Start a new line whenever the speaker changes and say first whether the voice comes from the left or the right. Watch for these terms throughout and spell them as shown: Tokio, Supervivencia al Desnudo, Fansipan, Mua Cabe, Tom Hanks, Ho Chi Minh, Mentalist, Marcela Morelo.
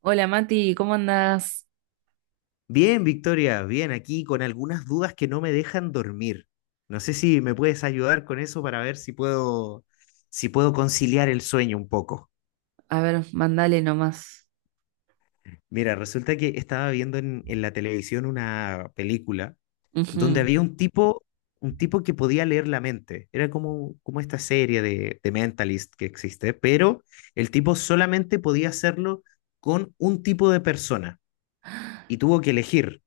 right: Hola Mati, ¿cómo andás?
left: Bien, Victoria, bien, aquí con algunas dudas que no me dejan dormir. No sé si me puedes ayudar con eso para ver si puedo, si puedo conciliar el sueño un poco.
right: A ver, mandale nomás.
left: Mira, resulta que estaba viendo en la televisión una película donde
right: Ujú.
left: había un tipo que podía leer la mente. Era como, como esta serie de Mentalist que existe, pero el tipo solamente podía hacerlo con un tipo de persona y tuvo que elegir.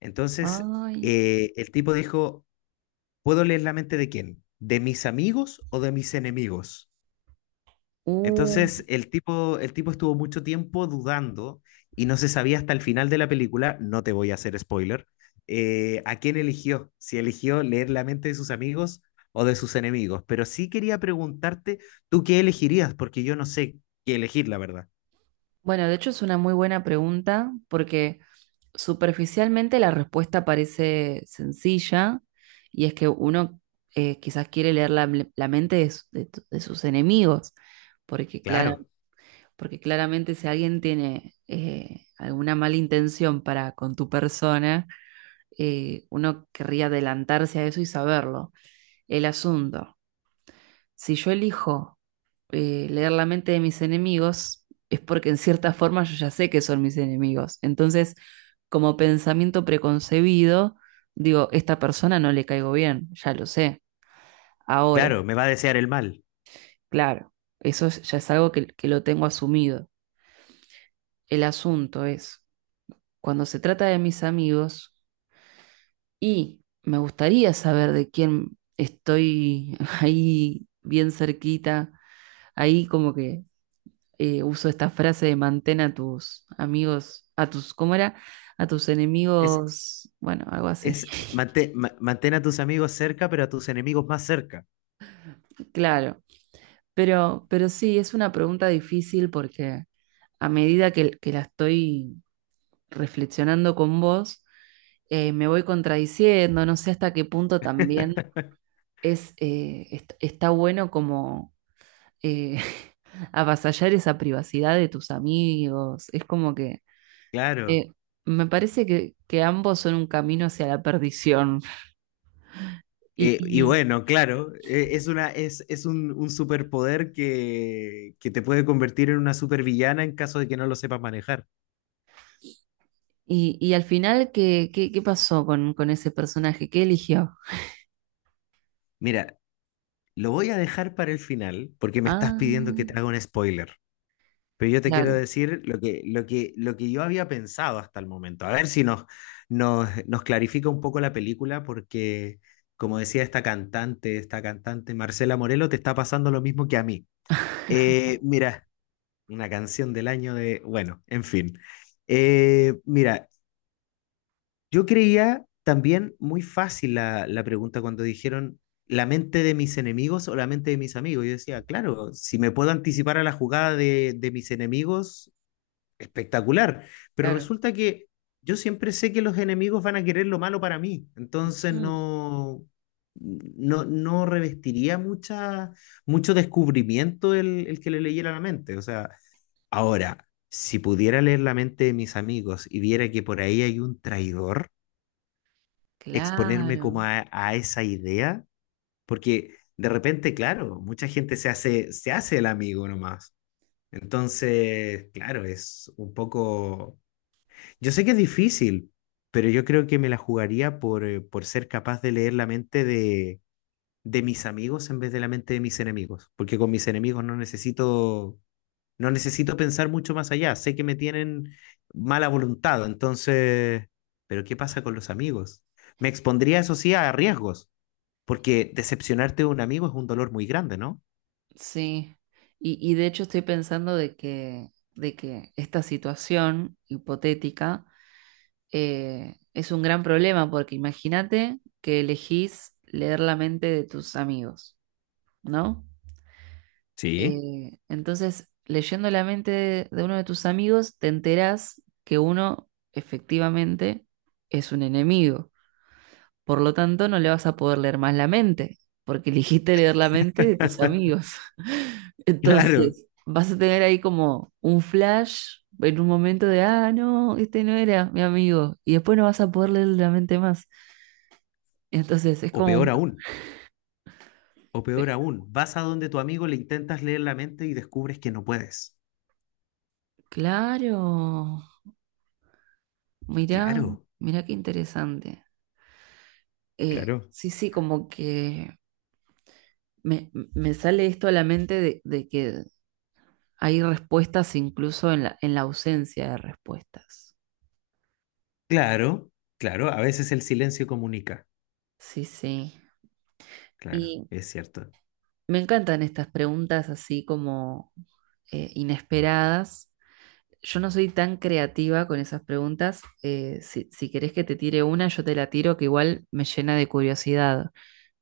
left: Entonces,
right: Ay,
left: el tipo dijo, ¿puedo leer la mente de quién? ¿De mis amigos o de mis enemigos?
right: uh.
left: Entonces, el tipo estuvo mucho tiempo dudando y no se sabía hasta el final de la película, no te voy a hacer spoiler, a quién eligió, si eligió leer la mente de sus amigos o de sus enemigos. Pero sí quería preguntarte, ¿tú qué elegirías? Porque yo no sé qué elegir, la verdad.
right: Bueno, de hecho es una muy buena pregunta porque superficialmente la respuesta parece sencilla y es que uno quizás quiere leer la mente de, de sus enemigos, porque, clara-
left: Claro,
right: porque claramente si alguien tiene alguna mala intención para con tu persona, uno querría adelantarse a eso y saberlo. El asunto. Si yo elijo leer la mente de mis enemigos, es porque en cierta forma yo ya sé que son mis enemigos. Entonces, como pensamiento preconcebido, digo, esta persona no le caigo bien, ya lo sé. Ahora,
left: claro, me va a desear el mal.
right: claro, ya es algo que lo tengo asumido. El asunto es, cuando se trata de mis amigos y me gustaría saber de quién estoy ahí bien cerquita, ahí como que uso esta frase de mantén a tus amigos, a tus, ¿cómo era? A tus
left: Es,
right: enemigos, bueno, algo así,
left: es, mantén, mantén a tus amigos cerca, pero a tus enemigos más cerca.
right: claro. Pero sí, es una pregunta difícil porque a medida que la estoy reflexionando con vos, me voy contradiciendo, no sé hasta qué punto también es, está bueno como eh, avasallar esa privacidad de tus amigos. Es como que
left: Claro.
right: eh, me parece que ambos son un camino hacia la perdición. Y,
left: Y
right: y,
left: bueno, claro, es, una, es un superpoder que te puede convertir en una supervillana en caso de que no lo sepas manejar.
right: y al final, ¿qué pasó con ese personaje? ¿Qué eligió?
left: Mira, lo voy a dejar para el final porque me estás
right: Ah,
left: pidiendo que te haga un spoiler. Pero yo te quiero
right: claro,
left: decir lo que, lo que, lo que yo había pensado hasta el momento. A ver si nos, nos, nos clarifica un poco la película porque, como decía esta cantante Marcela Morelo, te está pasando lo mismo que a mí. Mira, una canción del año de, bueno, en fin. Mira, yo creía también muy fácil la, la pregunta cuando dijeron la mente de mis enemigos o la mente de mis amigos. Yo decía, claro, si me puedo anticipar a la jugada de mis enemigos, espectacular. Pero
right: claro.
left: resulta que yo siempre sé que los enemigos van a querer lo malo para mí. Entonces
right: Mm,
left: no, no, no revestiría mucha, mucho descubrimiento el que le leyera la mente. O sea, ahora, si pudiera leer la mente de mis amigos y viera que por ahí hay un traidor, exponerme
right: claro,
left: como a esa idea, porque de repente, claro, mucha gente se hace el amigo nomás. Entonces, claro, es un poco... Yo sé que es difícil, pero yo creo que me la jugaría por ser capaz de leer la mente de mis amigos en vez de la mente de mis enemigos, porque con mis enemigos no necesito. No necesito pensar mucho más allá. Sé que me tienen mala voluntad, entonces, pero ¿qué pasa con los amigos? Me expondría, eso sí, a riesgos, porque decepcionarte de un amigo es un dolor muy grande, ¿no?
right: sí. Y de hecho estoy pensando de que esta situación hipotética es un gran problema, porque imagínate que elegís leer la mente de tus amigos, ¿no?
left: Sí.
right: Entonces, leyendo la mente de uno de tus amigos, te enterás que uno efectivamente es un enemigo. Por lo tanto, no le vas a poder leer más la mente, porque eligiste leer la mente de tus amigos.
left: Claro.
right: Entonces, vas a tener ahí como un flash en un momento de, ah, no, este no era mi amigo. Y después no vas a poder leer la mente más. Entonces, es
left: O
right: como
left: peor
right: un...
left: aún, o peor aún, vas a donde tu amigo le intentas leer la mente y descubres que no puedes.
right: Claro, mirá,
left: Claro.
right: mirá qué interesante.
left: Claro.
right: Sí, sí, como que me sale esto a la mente de que hay respuestas incluso en en la ausencia de respuestas.
left: Claro, claro, a veces el silencio comunica.
right: Sí, sí.
left: Claro,
right: Y
left: es cierto.
right: me encantan estas preguntas así como inesperadas. Yo no soy tan creativa con esas preguntas. Si querés que te tire una, yo te la tiro, que igual me llena de curiosidad,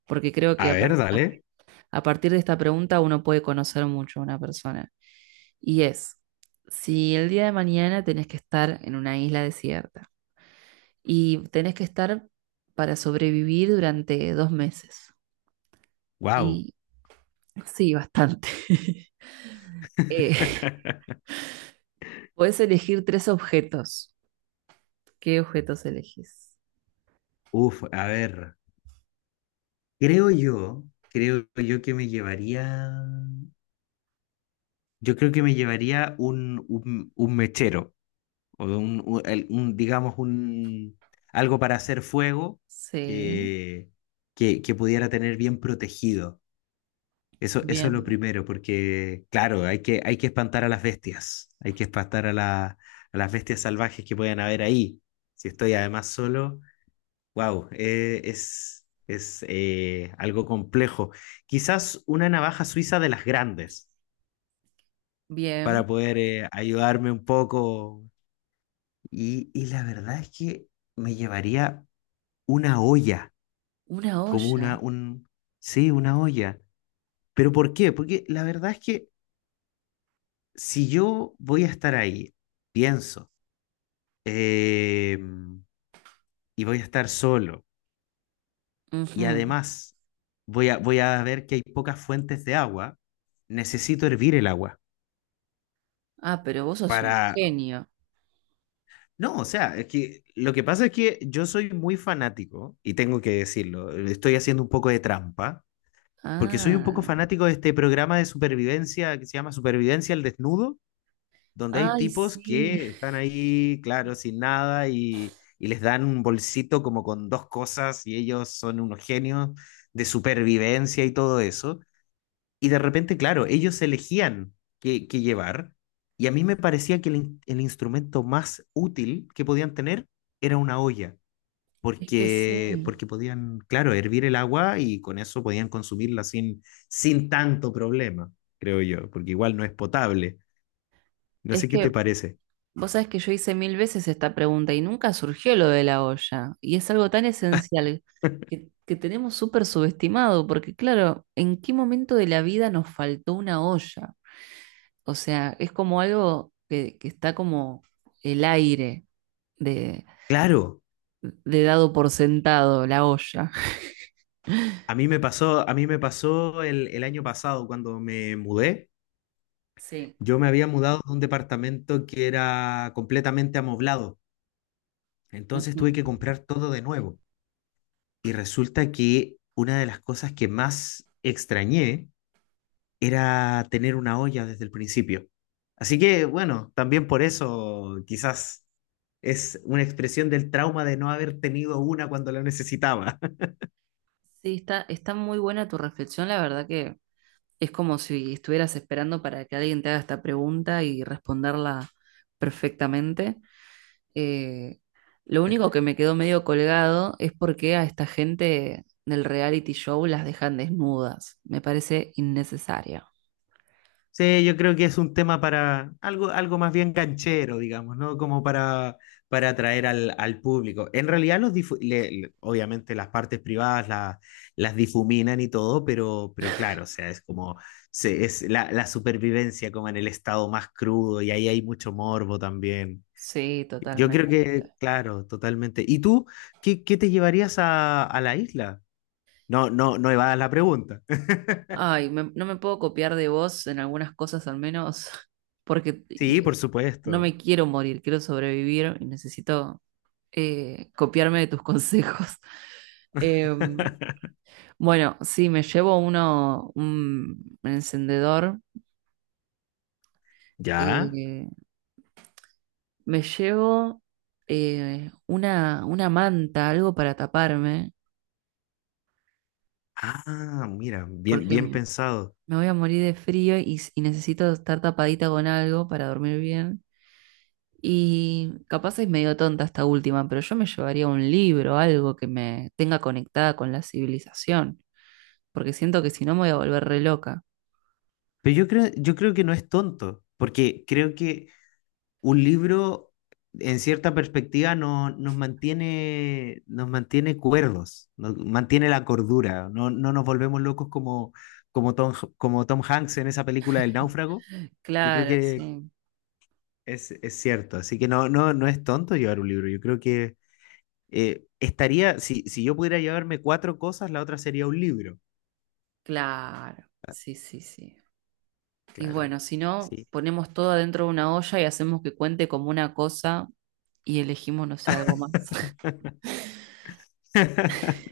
right: porque creo
left: A
right: que
left: ver, dale.
right: a partir de esta pregunta uno puede conocer mucho a una persona. Y es, si el día de mañana tenés que estar en una isla desierta y tenés que estar para sobrevivir durante dos meses.
left: Wow.
right: Y sí, bastante. Eh, podés elegir tres objetos. ¿Qué objetos elegís?
left: Uf, a ver. Creo yo que me llevaría, yo creo que me llevaría un, un mechero, o un, un, digamos, un, algo para hacer fuego
right: Sí,
left: que, que pudiera tener bien protegido. Eso es lo
right: bien,
left: primero, porque claro, hay que espantar a las bestias, hay que espantar a, a las bestias salvajes que puedan haber ahí. Si estoy además solo, wow, es algo complejo. Quizás una navaja suiza de las grandes
right: bien.
left: para poder ayudarme un poco. Y la verdad es que me llevaría una olla,
right: Una
left: como
right: olla.
left: una, un, sí, una olla. ¿Pero por qué? Porque la verdad es que si yo voy a estar ahí, pienso, em, y voy a estar solo y
right: Ujú.
left: además voy a, voy a ver que hay pocas fuentes de agua, necesito hervir el agua
right: Ah, pero vos sos un
left: para...
right: genio.
left: No, o sea, es que lo que pasa es que yo soy muy fanático, y tengo que decirlo, estoy haciendo un poco de trampa, porque soy un poco
right: Ah,
left: fanático de este programa de supervivencia que se llama Supervivencia al Desnudo, donde hay
right: ay,
left: tipos
right: sí.
left: que están ahí, claro, sin nada, y les dan un bolsito como con dos cosas, y ellos son unos genios de supervivencia y todo eso. Y de repente, claro, ellos elegían qué, qué llevar. Y a mí me parecía que el, el instrumento más útil que podían tener era una olla,
right: Es que sí.
left: porque, porque podían, claro, hervir el agua y con eso podían consumirla sin, sin tanto problema, creo yo, porque igual no es potable. No
right: Es
left: sé qué
right: que
left: te parece.
right: vos sabés que yo hice mil veces esta pregunta y nunca surgió lo de la olla. Y es algo tan esencial que tenemos súper subestimado, porque claro, ¿en qué momento de la vida nos faltó una olla? O sea, es como algo que está como el aire de,
left: Claro,
right: de dado por sentado, la olla.
left: a mí me pasó, a mí me pasó el año pasado cuando me mudé.
right: Sí.
left: Yo me había mudado a un departamento que era completamente amoblado. Entonces
right: Ujú.
left: tuve que comprar todo de nuevo. Y resulta que una de las cosas que más extrañé era tener una olla desde el principio. Así que bueno, también por eso quizás es una expresión del trauma de no haber tenido una cuando la necesitaba.
right: Sí, está, está muy buena tu reflexión, la verdad que es como si estuvieras esperando para que alguien te haga esta pregunta y responderla perfectamente. Eh, lo único que me quedó medio colgado es por qué a esta gente del reality show las dejan desnudas. Me parece innecesario.
left: Sí, yo creo que es un tema para algo, algo más bien canchero, digamos, ¿no? Como para atraer al, al público. En realidad, los obviamente las partes privadas las difuminan y todo, pero claro, o sea, es como es la, la supervivencia como en el estado más crudo y ahí hay mucho morbo también.
right: Sí,
left: Yo
right: totalmente.
left: creo que, claro, totalmente. ¿Y tú qué, qué te llevarías a la isla? No, no, no evadas la pregunta.
right: Ay, no me puedo copiar de vos en algunas cosas al menos, porque
left: Sí, por
right: no
left: supuesto.
right: me quiero morir, quiero sobrevivir y necesito copiarme de tus consejos. Em, bueno, sí, me llevo uno, un encendedor.
left: ¿Ya?
right: eh, Me llevo una manta, algo para taparme,
left: Ah, mira, bien,
right: porque
left: bien pensado.
right: me voy a morir de frío y necesito estar tapadita con algo para dormir bien. Y capaz es medio tonta esta última, pero yo me llevaría un libro, algo que me tenga conectada con la civilización, porque siento que si no me voy a volver re loca.
left: Pero yo creo que no es tonto, porque creo que un libro, en cierta perspectiva, no, nos mantiene cuerdos, nos mantiene la cordura, no, no nos volvemos locos como, como Tom Hanks en esa película del náufrago. Yo creo
right: Claro,
left: que
right: sí,
left: es cierto, así que no, no, no es tonto llevar un libro. Yo creo que estaría, si, si yo pudiera llevarme cuatro cosas, la otra sería un libro.
right: claro. Sí, sí, sí. Y
left: Claro,
right: bueno, si no,
left: sí.
right: ponemos todo adentro de una olla y hacemos que cuente como una cosa y elegimos, no sé, algo más.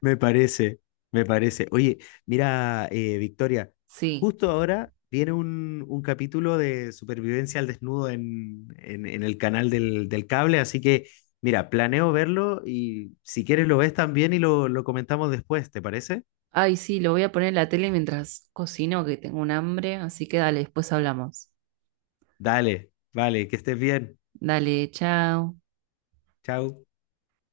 left: Me parece, me parece. Oye, mira, Victoria,
right: Sí.
left: justo ahora viene un capítulo de supervivencia al desnudo en el canal del, del cable, así que mira, planeo verlo y si quieres lo ves también y lo comentamos después, ¿te parece?
right: Ay, sí, lo voy a poner en la tele mientras cocino, que tengo un hambre, así que dale, después hablamos.
left: Dale, vale, que estés bien.
right: Dale, chao.
left: Chao.